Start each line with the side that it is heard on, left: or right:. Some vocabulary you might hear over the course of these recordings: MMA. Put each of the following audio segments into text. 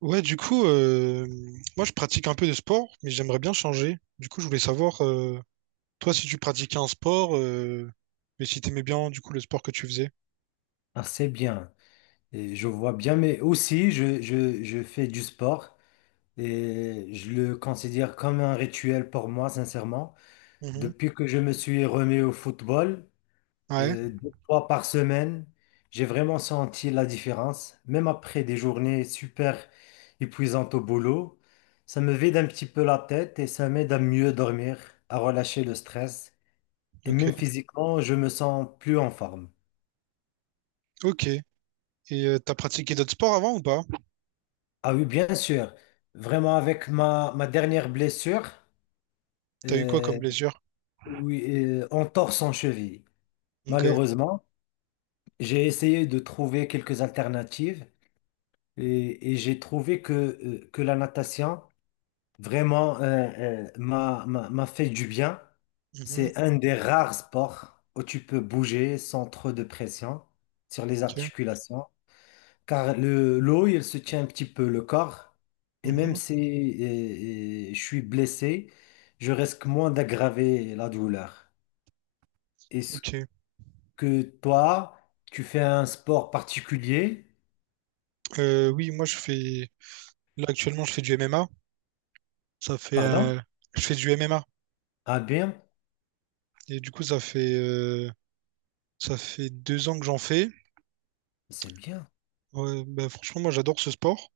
right: Ouais, du coup, moi je pratique un peu de sport, mais j'aimerais bien changer. Du coup, je voulais savoir, toi, si tu pratiquais un sport, et si t'aimais bien, du coup, le sport que tu faisais.
left: Ah, c'est bien. Et je vois bien, mais aussi je fais du sport et je le considère comme un rituel pour moi, sincèrement.
right: Mhm.
left: Depuis que je me suis remis au football,
right: Ouais,
left: 2 fois par semaine, j'ai vraiment senti la différence. Même après des journées super épuisantes au boulot, ça me vide un petit peu la tête et ça m'aide à mieux dormir, à relâcher le stress. Et
right: ok.
left: même physiquement, je me sens plus en forme.
right: Ok. Et t'as pratiqué d'autres sports avant ou pas?
left: Ah oui, bien sûr. Vraiment, avec ma dernière blessure,
right: T'as eu quoi comme
left: euh,
right: blessure?
left: oui, en torse en cheville.
right: Ok.
left: Malheureusement, j'ai essayé de trouver quelques alternatives et j'ai trouvé que la natation vraiment m'a fait du bien.
right: Mhm.
left: C'est un des rares sports où tu peux bouger sans trop de pression sur les
right: Ok.
left: articulations. Car l'eau, elle se tient un petit peu le corps. Et même
right: Mhm.
left: si je suis blessé, je risque moins d'aggraver la douleur. Est-ce
right: Ok.
left: que toi, tu fais un sport particulier?
right: Oui, moi je fais. Là actuellement, je fais du MMA. Ça fait.
left: Pardon?
right: Je fais du MMA.
left: Ah bien,
right: Et du coup, ça fait 2 ans que j'en fais.
left: c'est bien.
right: Ouais, bah, franchement, moi, j'adore ce sport.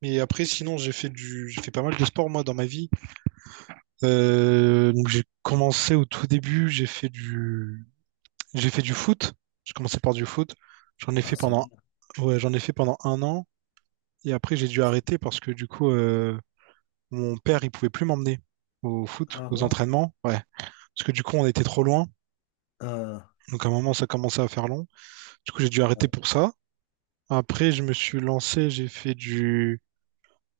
right: Mais après, sinon, j'ai fait pas mal de sport, moi, dans ma vie. Donc, j'ai commencé au tout début, j'ai fait du foot. J'ai commencé par du foot. J'en ai
left: Ah,
right: fait
left: c'est
right: pendant,
left: bien.
right: ouais, j'en ai fait pendant 1 an. Et après, j'ai dû arrêter parce que, du coup, mon père, il pouvait plus m'emmener au foot,
left: Ah
right: aux
left: bon?
right: entraînements. Ouais. Parce que, du coup, on était trop loin.
left: Ah,
right: Donc, à un moment, ça commençait à faire long. Du coup, j'ai dû arrêter
left: ouais.
right: pour ça. Après, je me suis lancé,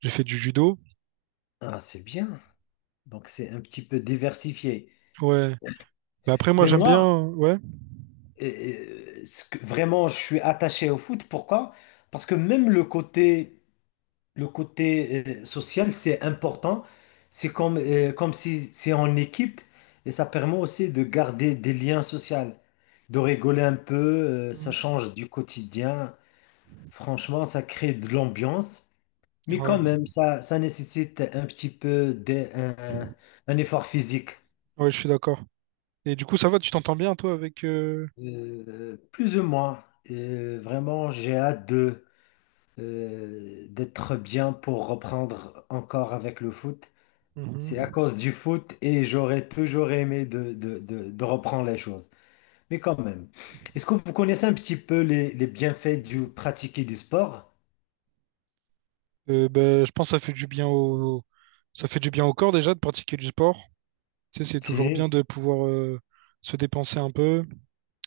right: j'ai fait du judo.
left: Ah, c'est bien. Donc c'est un petit peu diversifié.
right: Ouais. Mais après, moi,
left: Mais
right: j'aime
left: moi,
right: bien. Ouais.
left: vraiment, je suis attaché au foot. Pourquoi? Parce que même le côté social, c'est important. Comme si c'est en équipe et ça permet aussi de garder des liens sociaux, de rigoler un peu, ça
right: Mm.
left: change du quotidien. Franchement, ça crée de l'ambiance, mais quand
right: Ouais.
left: même, ça nécessite un petit peu un effort physique.
right: Ouais, je suis d'accord. Et du coup, ça va, tu t'entends bien, toi, avec.
left: Plus ou moins. Vraiment, j'ai hâte d'être bien pour reprendre encore avec le foot. C'est à
right: Mhm.
left: cause du foot et j'aurais toujours aimé de reprendre les choses. Mais quand même, est-ce que vous connaissez un petit peu les bienfaits du pratiquer du sport?
right: Ben, je pense que ça fait du bien au corps déjà de pratiquer du sport. Tu sais, c'est toujours bien
left: Si,
right: de pouvoir se dépenser un peu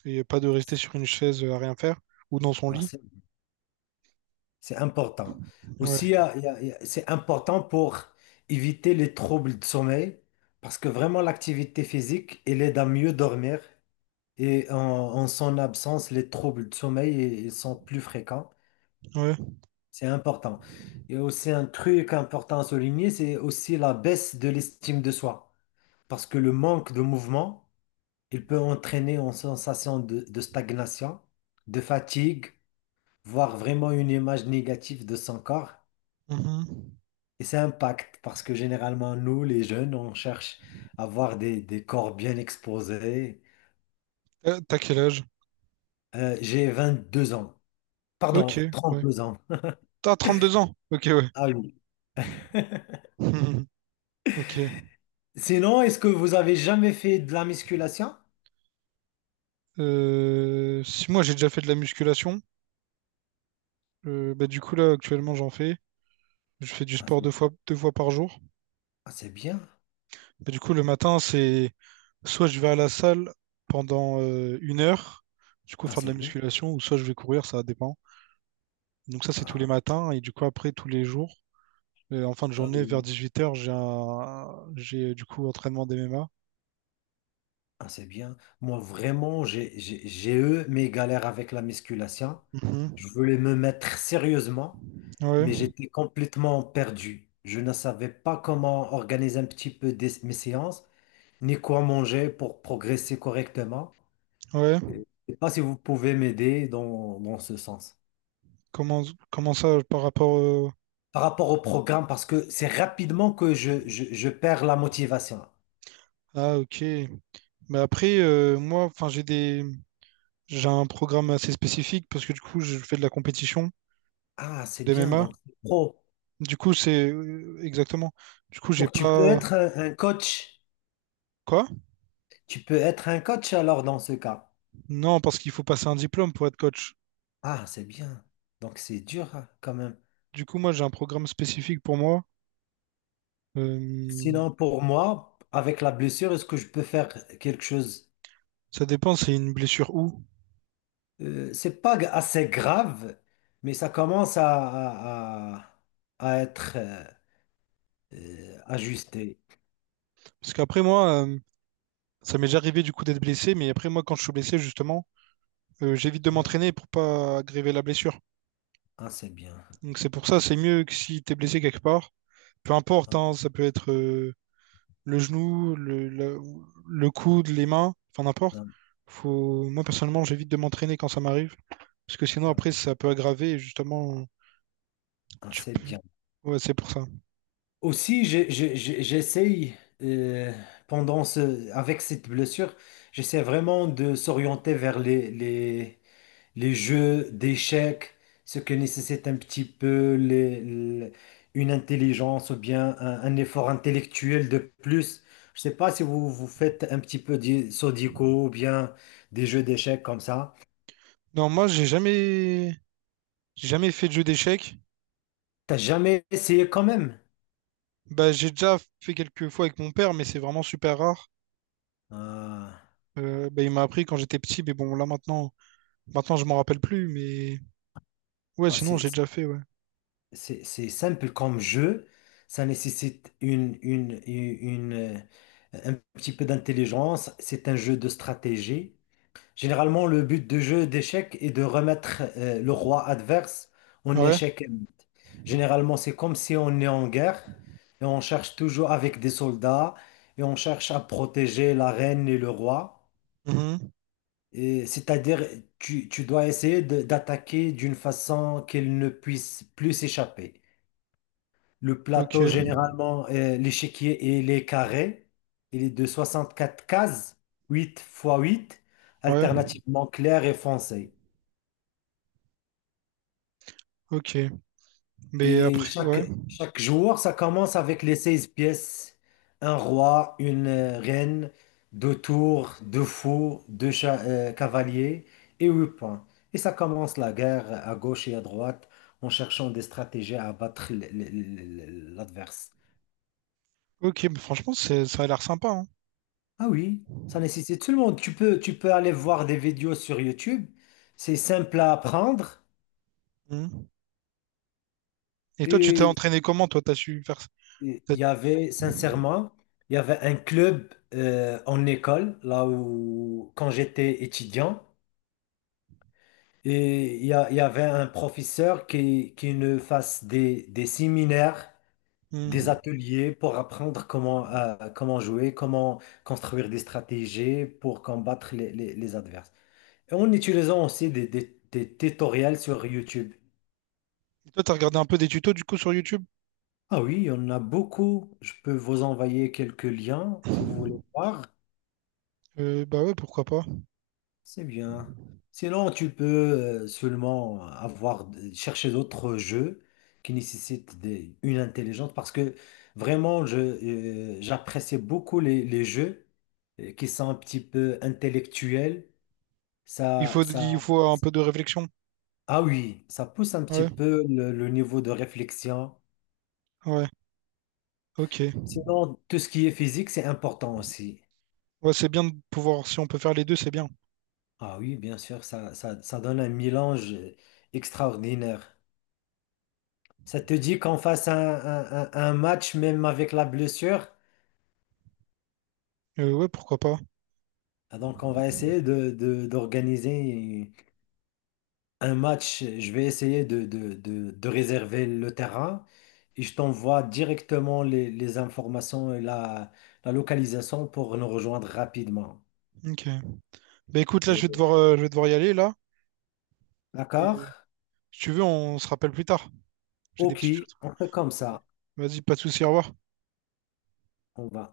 right: et pas de rester sur une chaise à rien faire ou dans son
left: alors,
right: lit.
left: c'est important.
right: Ouais,
left: Aussi, il y a- il y a- il y a- c'est important pour éviter les troubles de sommeil parce que vraiment l'activité physique, elle aide à mieux dormir et en son absence, les troubles de sommeil, ils sont plus fréquents.
right: ouais.
left: C'est important. Et aussi un truc important à souligner, c'est aussi la baisse de l'estime de soi. Parce que le manque de mouvement, il peut entraîner une sensation de stagnation, de fatigue, voire vraiment une image négative de son corps.
right: Mhm.
left: Et ça impacte parce que généralement, nous, les jeunes, on cherche à avoir des corps bien exposés.
right: T'as quel âge?
left: J'ai 2 ans.
right: Ok,
left: Pardon, trente
right: ouais.
left: deux ans.
right: T'as 32 ans? Ok, ouais.
left: Ah oui.
right: Mhm. Ok.
left: Sinon, est-ce que vous avez jamais fait de la musculation?
right: Si moi j'ai déjà fait de la musculation, bah, du coup là actuellement j'en fais. Je fais du
left: Ah,
right: sport
left: c'est
right: 2 fois par jour.
left: Ah, c'est bien.
right: Bah, du coup le matin c'est soit je vais à la salle pendant 1 heure, du coup
left: Ah,
right: faire de
left: c'est
right: la
left: bien.
right: musculation, ou soit je vais courir, ça dépend. Donc ça, c'est tous les
left: Ah,
right: matins, et du coup après, tous les jours. Et en fin de
left: ah
right: journée,
left: oui.
right: vers
left: Oui.
right: 18h, j'ai du coup entraînement d'MMA.
left: Ah, c'est bien. Moi, vraiment, j'ai eu mes galères avec la musculation.
right: Mhm.
left: Je voulais me mettre sérieusement,
right: Ouais,
left: mais j'étais complètement perdu. Je ne savais pas comment organiser un petit peu mes séances, ni quoi manger pour progresser correctement.
right: ouais.
left: Je ne sais pas si vous pouvez m'aider dans ce sens.
right: Comment, comment ça par rapport
left: Par rapport au programme, parce que c'est rapidement que je perds la motivation.
right: Ah, ok. Mais après, moi, enfin, j'ai un programme assez spécifique parce que du coup, je fais de la compétition
left: Ah, c'est bien,
right: d'MMA.
left: donc c'est pro.
right: Du coup, c'est exactement. Du coup, j'ai
left: Donc, tu peux
right: pas.
left: être un coach.
right: Quoi?
left: Tu peux être un coach alors dans ce cas.
right: Non, parce qu'il faut passer un diplôme pour être coach.
left: Ah, c'est bien. Donc, c'est dur hein, quand même.
right: Du coup, moi, j'ai un programme spécifique pour moi. Euh,
left: Sinon, pour moi, avec la blessure, est-ce que je peux faire quelque chose?
right: Ça dépend, c'est une blessure où.
left: C'est pas assez grave, mais ça commence à être ajusté.
right: Parce qu'après moi, ça m'est déjà arrivé du coup d'être blessé, mais après moi, quand je suis blessé, justement, j'évite de
left: Ah,
right: m'entraîner pour pas aggraver la blessure.
left: ah, c'est bien.
right: Donc c'est pour ça, c'est mieux que si t'es blessé quelque part. Peu importe,
left: Ah,
right: hein, ça peut être le genou, le coude, les mains, enfin n'importe.
left: ah,
right: Moi, personnellement, j'évite de m'entraîner quand ça m'arrive. Parce que sinon, après,
left: ah,
right: ça peut aggraver et justement.
left: ah,
right: Tu
left: c'est
right: peux...
left: bien.
right: Ouais, c'est pour ça.
left: Aussi, j'essaye euh, avec cette blessure, j'essaie vraiment de s'orienter vers les jeux d'échecs, ce que nécessite un petit peu une intelligence ou bien un effort intellectuel de plus. Je sais pas si vous, vous faites un petit peu de Sudoku ou bien des jeux d'échecs comme ça.
right: Non, moi, j'ai jamais fait de jeu d'échecs.
left: T'as jamais essayé quand même?
right: Bah, j'ai déjà fait quelques fois avec mon père, mais c'est vraiment super rare.
left: Ah,
right: Bah, il m'a appris quand j'étais petit, mais bon, maintenant je m'en rappelle plus, mais... Ouais,
left: ah,
right: sinon,
left: c'est
right: j'ai déjà fait, ouais.
left: c'est simple comme jeu, ça nécessite une, euh, un petit peu d'intelligence, c'est un jeu de stratégie. Généralement, le but de jeu d'échecs est de remettre le roi adverse en
right: Ouais.
left: échec. Généralement, c'est comme si on est en guerre et on cherche toujours avec des soldats et on cherche à protéger la reine et le roi.
right: Mhm.
left: Et c'est-à-dire, tu dois essayer d'attaquer d'une façon qu'ils ne puissent plus s'échapper. Le
right: Ok.
left: plateau, généralement, l'échiquier, il est carré. Il est de 64 cases, 8 x 8,
right: Ouais.
left: alternativement clair et foncé.
right: Ok. Mais
left: Et
right: après, ouais.
left: chaque joueur, ça commence avec les 16 pièces. Un roi, une reine, deux tours, deux fous, cavaliers et 8 points. Et ça commence la guerre à gauche et à droite en cherchant des stratégies à battre l'adversaire.
right: Ok, mais franchement, ça a l'air sympa, hein.
left: Ah oui, ça nécessite tout le monde. Tu peux aller voir des vidéos sur YouTube. C'est simple à apprendre.
right: Hmm. Et toi, tu t'es
left: Et
right: entraîné comment, toi? T'as su faire ça?
left: il
right: T'as-
left: y avait, sincèrement, il y avait un club en école, là où, quand j'étais étudiant. Et il y avait un professeur qui nous fasse des séminaires, des
right: hmm.
left: ateliers pour apprendre comment jouer, comment construire des stratégies pour combattre les adversaires. En utilisant aussi des tutoriels sur YouTube.
right: Et toi, t'as regardé un peu des tutos, du coup, sur YouTube?
left: Ah oui, il y en a beaucoup. Je peux vous envoyer quelques liens si vous voulez voir.
right: Bah ouais, pourquoi pas.
left: C'est bien. Sinon, tu peux seulement avoir chercher d'autres jeux qui nécessitent une intelligence parce que vraiment, j'apprécie beaucoup les jeux qui sont un petit peu intellectuels. Ça, ça,
right: Il faut un peu de réflexion.
left: ah oui, ça pousse un petit
right: Ouais,
left: peu le niveau de réflexion.
right: ouais, ok.
left: Sinon, tout ce qui est physique, c'est important aussi.
right: Ouais, c'est bien de pouvoir, si on peut faire les deux, c'est bien.
left: Ah oui, bien sûr, ça donne un mélange extraordinaire. Ça te dit qu'on fasse un match même avec la blessure?
right: Ouais, pourquoi pas.
left: Ah, donc, on va essayer d'organiser un match. Je vais essayer de réserver le terrain et je t'envoie directement les informations et la localisation pour nous rejoindre rapidement.
right: Ok. Bah écoute, là,
left: Euh,
right: je vais devoir y aller, là. Et,
left: D'accord?
right: si tu veux, on se rappelle plus tard. J'ai des
left: Ok,
right: petites choses.
left: on fait comme
right: Vas-y,
left: ça.
right: Vas-y, pas de souci, au revoir.
left: On va.